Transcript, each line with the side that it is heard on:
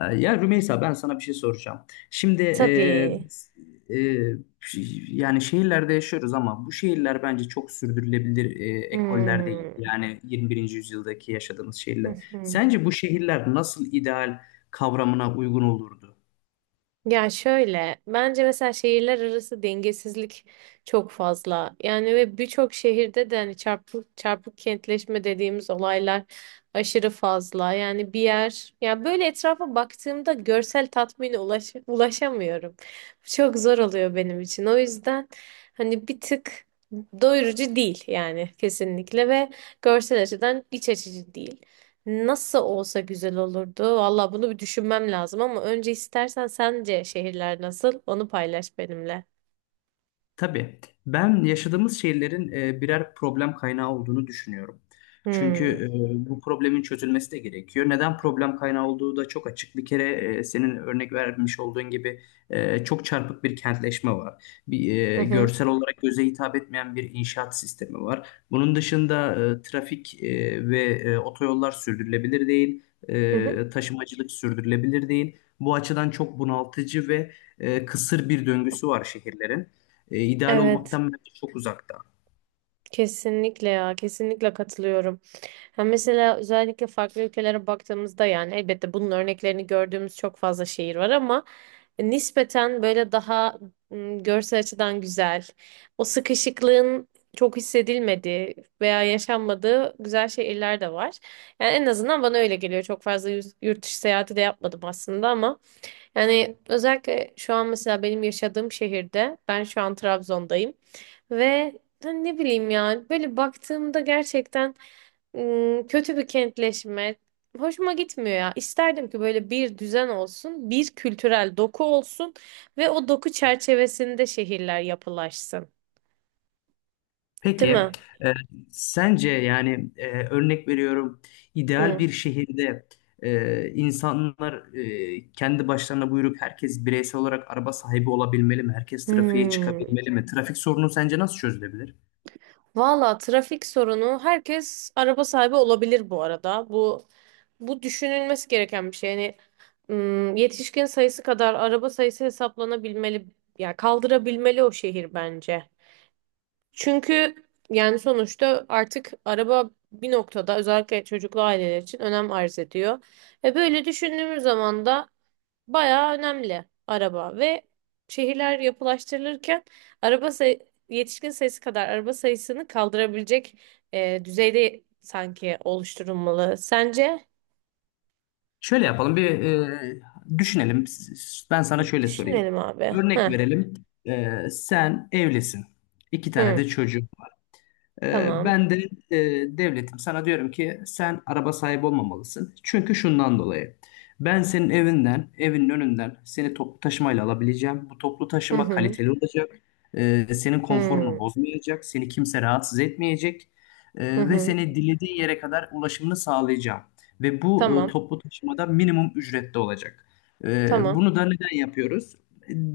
left: Ya Rümeysa ben sana bir şey soracağım. Şimdi
right: Tabii.
left: e, yani şehirlerde yaşıyoruz ama bu şehirler bence çok sürdürülebilir ekoller değil.
right: Hmm.
left: Yani 21. yüzyıldaki yaşadığımız
right: Hı
left: şehirler.
right: hı.
left: Sence bu şehirler nasıl ideal kavramına uygun olurdu?
right: Ya şöyle, bence mesela şehirler arası dengesizlik çok fazla. Yani ve birçok şehirde de hani çarpık çarpık kentleşme dediğimiz olaylar aşırı fazla. Yani bir yer, ya böyle etrafa baktığımda görsel tatmine ulaşamıyorum. Çok zor oluyor benim için. O yüzden hani bir tık doyurucu değil yani kesinlikle ve görsel açıdan iç açıcı değil. Nasıl olsa güzel olurdu. Valla bunu bir düşünmem lazım ama önce istersen sence şehirler nasıl? Onu paylaş benimle.
left: Tabii. Ben yaşadığımız şehirlerin birer problem kaynağı olduğunu düşünüyorum. Çünkü
right: Hmm.
left: bu problemin çözülmesi de gerekiyor. Neden problem kaynağı olduğu da çok açık. Bir kere senin örnek vermiş olduğun gibi çok çarpık bir kentleşme var. Bir
right: Hı hı.
left: görsel olarak göze hitap etmeyen bir inşaat sistemi var. Bunun dışında trafik ve otoyollar sürdürülebilir değil.
right: Hı hı.
left: Taşımacılık sürdürülebilir değil. Bu açıdan çok bunaltıcı ve kısır bir döngüsü var şehirlerin. İdeal
right: Evet.
left: olmaktan bence çok uzakta.
right: Kesinlikle ya. Kesinlikle katılıyorum. Ha mesela özellikle farklı ülkelere baktığımızda yani elbette bunun örneklerini gördüğümüz çok fazla şehir var ama nispeten böyle daha görsel açıdan güzel, o sıkışıklığın çok hissedilmediği veya yaşanmadığı güzel şehirler de var. Yani en azından bana öyle geliyor. Çok fazla yurt dışı seyahati de yapmadım aslında ama yani özellikle şu an mesela benim yaşadığım şehirde ben şu an Trabzon'dayım ve hani ne bileyim yani böyle baktığımda gerçekten kötü bir kentleşme. Hoşuma gitmiyor ya. İsterdim ki böyle bir düzen olsun, bir kültürel doku olsun ve o doku çerçevesinde şehirler yapılaşsın. Değil
left: Peki,
right: mi?
left: e, sence yani örnek veriyorum ideal
right: Hı.
left: bir şehirde insanlar kendi başlarına buyurup herkes bireysel olarak araba sahibi olabilmeli mi? Herkes trafiğe
right: Hmm.
left: çıkabilmeli mi? Trafik sorunu sence nasıl çözülebilir?
right: Valla trafik sorunu herkes araba sahibi olabilir bu arada. Bu düşünülmesi gereken bir şey. Yani yetişkin sayısı kadar araba sayısı hesaplanabilmeli. Ya kaldırabilmeli o şehir bence. Çünkü yani sonuçta artık araba bir noktada özellikle çocuklu aileler için önem arz ediyor. Ve böyle düşündüğümüz zaman da bayağı önemli araba ve şehirler yapılaştırılırken araba say- yetişkin sayısı kadar araba sayısını kaldırabilecek düzeyde sanki oluşturulmalı. Sence?
left: Şöyle yapalım bir düşünelim. Ben sana şöyle sorayım.
right: Düşünelim abi.
left: Örnek
right: Heh.
left: verelim. Sen evlisin. İki tane
right: Hı.
left: de çocuğun.
right: Tamam.
left: Ben de devletim, sana diyorum ki sen araba sahibi olmamalısın. Çünkü şundan dolayı. Ben senin evinden, evinin önünden seni toplu taşımayla alabileceğim. Bu toplu
right: Hı
left: taşıma
right: hı.
left: kaliteli olacak. Senin konforunu
right: Hı.
left: bozmayacak. Seni kimse rahatsız etmeyecek.
right: Hı
left: Ve
right: hı.
left: seni dilediğin yere kadar ulaşımını sağlayacağım. Ve bu
right: Tamam.
left: toplu taşımada minimum ücrette olacak.
right: Tamam.
left: Bunu da neden yapıyoruz?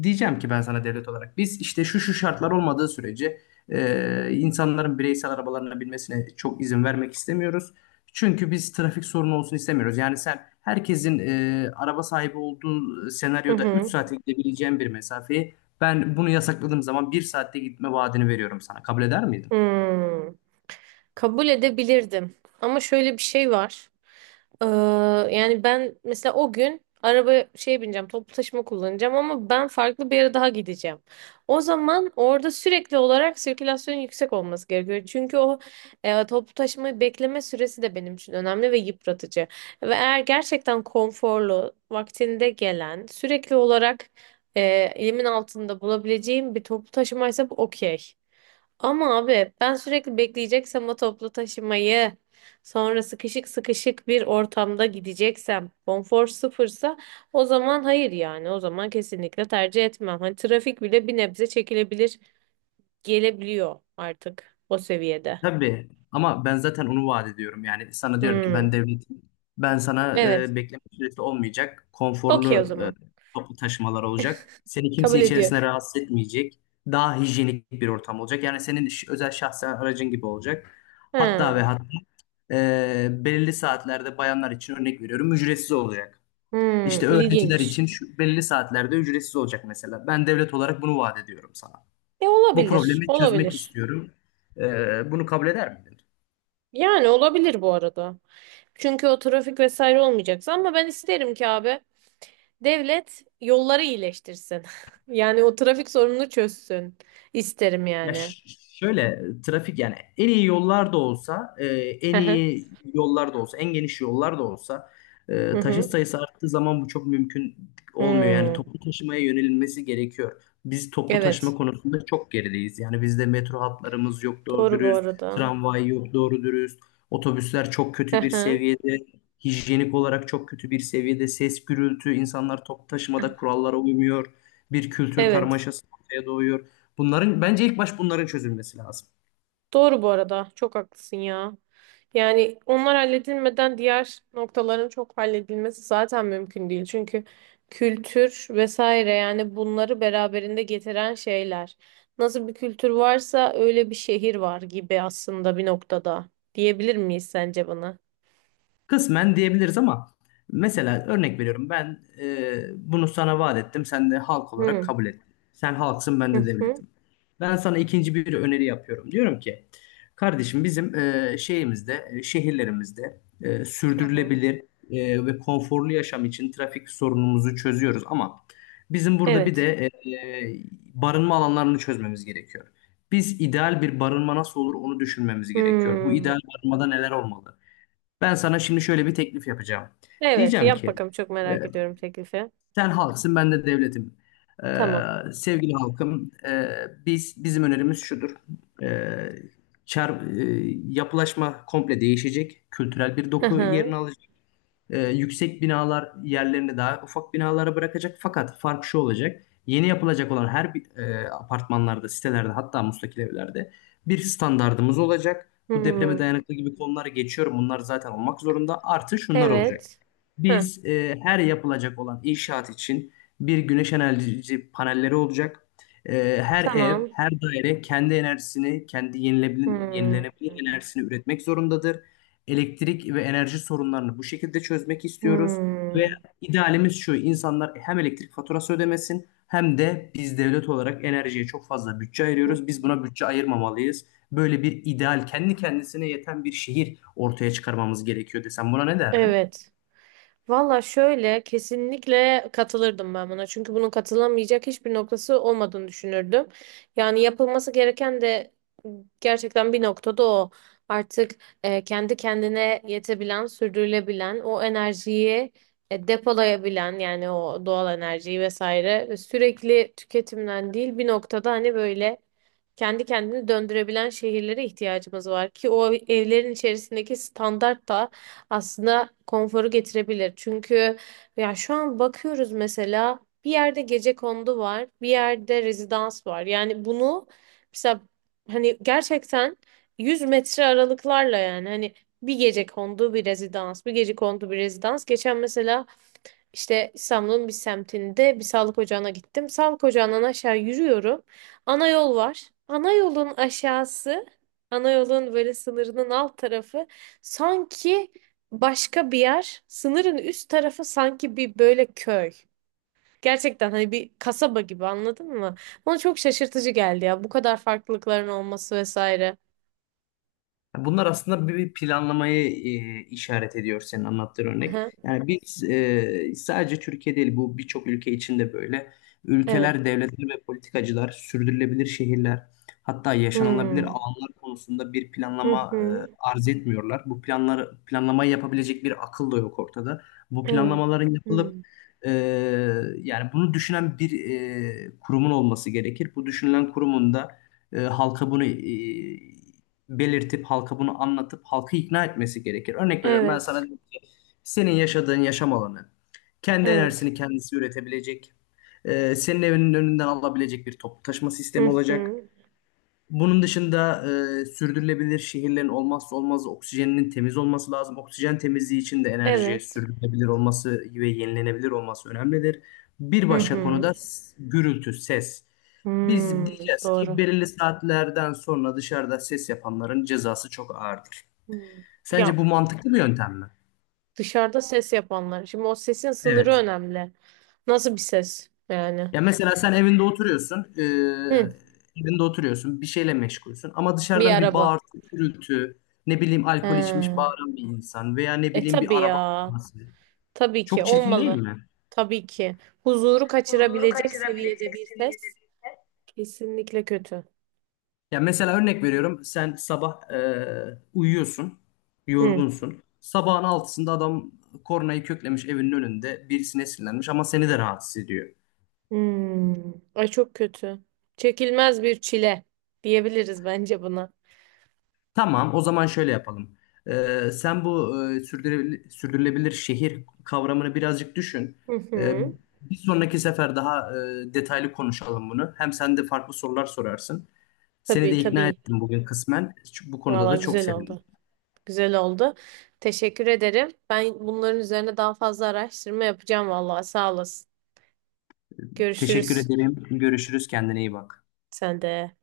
left: Diyeceğim ki ben sana devlet olarak biz işte şu şu şartlar olmadığı sürece insanların bireysel arabalarına binmesine çok izin vermek istemiyoruz. Çünkü biz trafik sorunu olsun istemiyoruz. Yani sen herkesin araba sahibi olduğu
right: Hı
left: senaryoda 3
right: hı.
left: saate gidebileceğin bir mesafeyi ben bunu yasakladığım zaman bir saatte gitme vaadini veriyorum sana. Kabul eder miydin?
right: Hı. Kabul edebilirdim. Ama şöyle bir şey var. Ee, yani ben mesela o gün araba şey bineceğim, toplu taşıma kullanacağım ama ben farklı bir yere daha gideceğim. O zaman orada sürekli olarak sirkülasyon yüksek olması gerekiyor. Çünkü o toplu taşımayı bekleme süresi de benim için önemli ve yıpratıcı. Ve eğer gerçekten konforlu, vaktinde gelen, sürekli olarak e, elimin altında bulabileceğim bir toplu taşımaysa bu okey. Ama abi ben sürekli bekleyeceksem o toplu taşımayı sonra sıkışık sıkışık bir ortamda gideceksem konfor sıfırsa o zaman hayır yani o zaman kesinlikle tercih etmem. Hani trafik bile bir nebze çekilebilir gelebiliyor artık o seviyede.
left: Tabii ama ben zaten onu vaat ediyorum. Yani sana diyorum ki ben
right: Hmm.
left: devletim. Ben sana
right: Evet.
left: bekleme süresi olmayacak.
right: Okey o
left: Konforlu
right: zaman.
left: toplu taşımalar olacak. Seni kimse
right: Kabul ediyorum.
left: içerisine rahatsız etmeyecek. Daha hijyenik bir ortam olacak. Yani senin özel şahsen aracın gibi olacak. Hatta ve
right: Ha.
left: hatta belirli saatlerde bayanlar için örnek veriyorum ücretsiz olacak.
right: Hmm.
left: İşte öğrenciler
right: İlginç.
left: için şu belirli saatlerde ücretsiz olacak mesela. Ben devlet olarak bunu vaat ediyorum sana.
right: E
left: Bu
right: olabilir.
left: problemi çözmek
right: Olabilir.
left: istiyorum. Bunu kabul eder miydin?
right: Yani olabilir bu arada. Çünkü o trafik vesaire olmayacaksa ama ben isterim ki abi. Devlet yolları iyileştirsin. Yani o trafik sorununu çözsün. İsterim
left: Ya ş-
right: yani.
left: Şöyle trafik yani en iyi yollar da olsa e,
right: Hı
left: en
right: hı.
left: iyi yollar da olsa en geniş yollar da olsa
right: Hı
left: taşıt
right: hı.
left: sayısı arttığı zaman bu çok mümkün olmuyor. Yani
right: Hmm.
left: toplu taşımaya yönelilmesi gerekiyor. Biz toplu taşıma
right: Evet.
left: konusunda çok gerideyiz. Yani bizde metro hatlarımız yok doğru
right: Doğru bu
left: dürüst,
right: arada.
left: tramvay yok doğru dürüst, otobüsler çok
right: Hı
left: kötü bir
right: hı.
left: seviyede, hijyenik olarak çok kötü bir seviyede, ses gürültü, insanlar toplu taşımada kurallara uymuyor. Bir kültür
right: Evet.
left: karmaşası ortaya doğuyor. Bunların bence ilk baş bunların çözülmesi lazım.
right: Doğru bu arada. Çok haklısın ya. Yani onlar halledilmeden diğer noktaların çok halledilmesi zaten mümkün değil. Çünkü kültür vesaire yani bunları beraberinde getiren şeyler. Nasıl bir kültür varsa öyle bir şehir var gibi aslında bir noktada. Diyebilir miyiz sence bana?
left: Kısmen diyebiliriz ama mesela örnek veriyorum ben bunu sana vaat ettim sen de halk olarak
right: Hı.
left: kabul ettin. Sen halksın ben
right: Hı
left: de
right: hı.
left: devletim. Ben sana ikinci bir öneri yapıyorum. Diyorum ki kardeşim bizim şehirlerimizde
right: Hı hı.
left: sürdürülebilir ve konforlu yaşam için trafik sorunumuzu çözüyoruz ama bizim burada bir
right: Evet.
left: de e, e, barınma alanlarını çözmemiz gerekiyor. Biz ideal bir barınma nasıl olur onu düşünmemiz gerekiyor. Bu
right: Hmm.
left: ideal barınmada neler olmalı? Ben sana şimdi şöyle bir teklif yapacağım.
right: Evet,
left: Diyeceğim
right: yap
left: ki
right: bakalım çok
left: e,
right: merak ediyorum teklifi.
left: sen halksın ben de devletim.
right: Tamam.
left: Sevgili halkım, biz bizim önerimiz şudur. E, çar, e, Yapılaşma komple değişecek. Kültürel bir
right: Hı
left: doku
right: hı.
left: yerini alacak. Yüksek binalar yerlerini daha ufak binalara bırakacak. Fakat fark şu olacak. Yeni yapılacak olan her bir, apartmanlarda, sitelerde hatta müstakil evlerde bir standardımız olacak. Bu depreme
right: Hmm.
left: dayanıklı gibi konuları geçiyorum. Bunlar zaten olmak zorunda. Artı şunlar olacak.
right: Evet. Heh.
left: Biz her yapılacak olan inşaat için bir güneş enerji panelleri olacak. Her ev,
right: Tamam.
left: her daire kendi enerjisini, kendi
right: Hmm,
left: yenilenebilir enerjisini üretmek zorundadır, elektrik ve enerji sorunlarını bu şekilde çözmek istiyoruz ve
right: hmm,
left: idealimiz şu: insanlar hem elektrik faturası ödemesin hem de biz devlet olarak enerjiye çok fazla bütçe ayırıyoruz. Biz
right: hmm.
left: buna bütçe ayırmamalıyız. Böyle bir ideal kendi kendisine yeten bir şehir ortaya çıkarmamız gerekiyor desem buna ne derdin?
right: Evet. Valla şöyle kesinlikle katılırdım ben buna. Çünkü bunun katılamayacak hiçbir noktası olmadığını düşünürdüm. Yani yapılması gereken de gerçekten bir noktada o. Artık kendi kendine yetebilen, sürdürülebilen, o enerjiyi depolayabilen yani o doğal enerjiyi vesaire sürekli tüketimden değil bir noktada hani böyle kendi kendini döndürebilen şehirlere ihtiyacımız var ki o evlerin içerisindeki standart da aslında konforu getirebilir. Çünkü ya şu an bakıyoruz mesela bir yerde gecekondu var, bir yerde rezidans var. Yani bunu mesela hani gerçekten 100 metre aralıklarla yani hani bir gecekondu bir rezidans, bir gecekondu bir rezidans. Geçen mesela işte İstanbul'un bir semtinde bir sağlık ocağına gittim. Sağlık ocağından aşağı yürüyorum. Ana yol var. Ana yolun aşağısı, ana yolun böyle sınırının alt tarafı sanki başka bir yer. Sınırın üst tarafı sanki bir böyle köy. Gerçekten hani bir kasaba gibi anladın mı? Bana çok şaşırtıcı geldi ya bu kadar farklılıkların olması vesaire.
left: Bunlar aslında bir planlamayı işaret ediyor, senin anlattığın örnek.
right: Aha,
left: Yani biz sadece Türkiye değil bu birçok ülke içinde böyle.
right: evet.
left: Ülkeler, devletler ve politikacılar sürdürülebilir şehirler hatta yaşanılabilir
right: Hmm.
left: alanlar konusunda bir
right: Hı
left: planlama
right: hı.
left: arz etmiyorlar. Bu planları planlamayı yapabilecek bir akıl da yok ortada. Bu
right: Evet.
left: planlamaların yapılıp
right: Hmm.
left: e, yani bunu düşünen bir kurumun olması gerekir. Bu düşünülen kurumun da halka bunu belirtip halka bunu anlatıp halkı ikna etmesi gerekir. Örnek veriyorum, ben sana
right: Evet.
left: dedim ki senin yaşadığın yaşam alanı kendi
right: Evet.
left: enerjisini kendisi üretebilecek, senin evinin önünden alabilecek bir toplu taşıma
right: Hı
left: sistemi olacak.
right: hı.
left: Bunun dışında sürdürülebilir şehirlerin olmazsa olmazı oksijeninin temiz olması lazım. Oksijen temizliği için de enerji
right: Evet.
left: sürdürülebilir olması ve yenilenebilir olması önemlidir. Bir
right: Hı
left: başka
right: hı.
left: konuda gürültü, ses. Biz
right: Hmm,
left: diyeceğiz ki
right: doğru.
left: belirli saatlerden sonra dışarıda ses yapanların cezası çok ağırdır.
right: Hmm. Ya
left: Sence bu mantıklı bir yöntem mi?
right: dışarıda ses yapanlar. Şimdi o sesin sınırı
left: Evet.
right: önemli. Nasıl bir ses yani?
left: Ya mesela sen evinde oturuyorsun,
right: Hı,
left: evinde oturuyorsun, bir şeyle meşgulsün ama
right: bir
left: dışarıdan bir
right: araba.
left: bağırtı, gürültü, ne bileyim alkol içmiş
right: He.
left: bağıran bir insan veya ne
right: E
left: bileyim
right: tabii
left: bir araba
right: ya.
left: kullanması.
right: Tabii ki
left: Çok çirkin değil
right: olmalı.
left: mi?
right: Tabii ki. Huzuru
left: Huzuru
right: kaçırabilecek seviyede
left: kaçırabilecek
right: bir
left: seviyede
right: ses
left: bir ses.
right: kesinlikle kötü.
left: Ya mesela örnek veriyorum, sen sabah uyuyorsun,
right: Hı.
left: yorgunsun. Sabahın altısında adam kornayı köklemiş evinin önünde, birisine sinirlenmiş ama seni de rahatsız ediyor.
right: Hmm. Ay çok kötü. Çekilmez bir çile diyebiliriz bence buna.
left: Tamam, o zaman şöyle yapalım. Sen bu sürdürülebilir şehir kavramını birazcık düşün.
right: Hı
left: Ee,
right: hı.
left: Bir sonraki sefer daha detaylı konuşalım bunu. Hem sen de farklı sorular sorarsın. Seni
right: Tabii
left: de ikna
right: tabii.
left: ettim bugün kısmen. Bu konuda
right: Valla
left: da çok
right: güzel
left: sevindim.
right: oldu. Güzel oldu. Teşekkür ederim. Ben bunların üzerine daha fazla araştırma yapacağım vallahi. Sağ olasın.
left: Teşekkür
right: Görüşürüz.
left: ederim. Görüşürüz. Kendine iyi bak.
right: Sen de.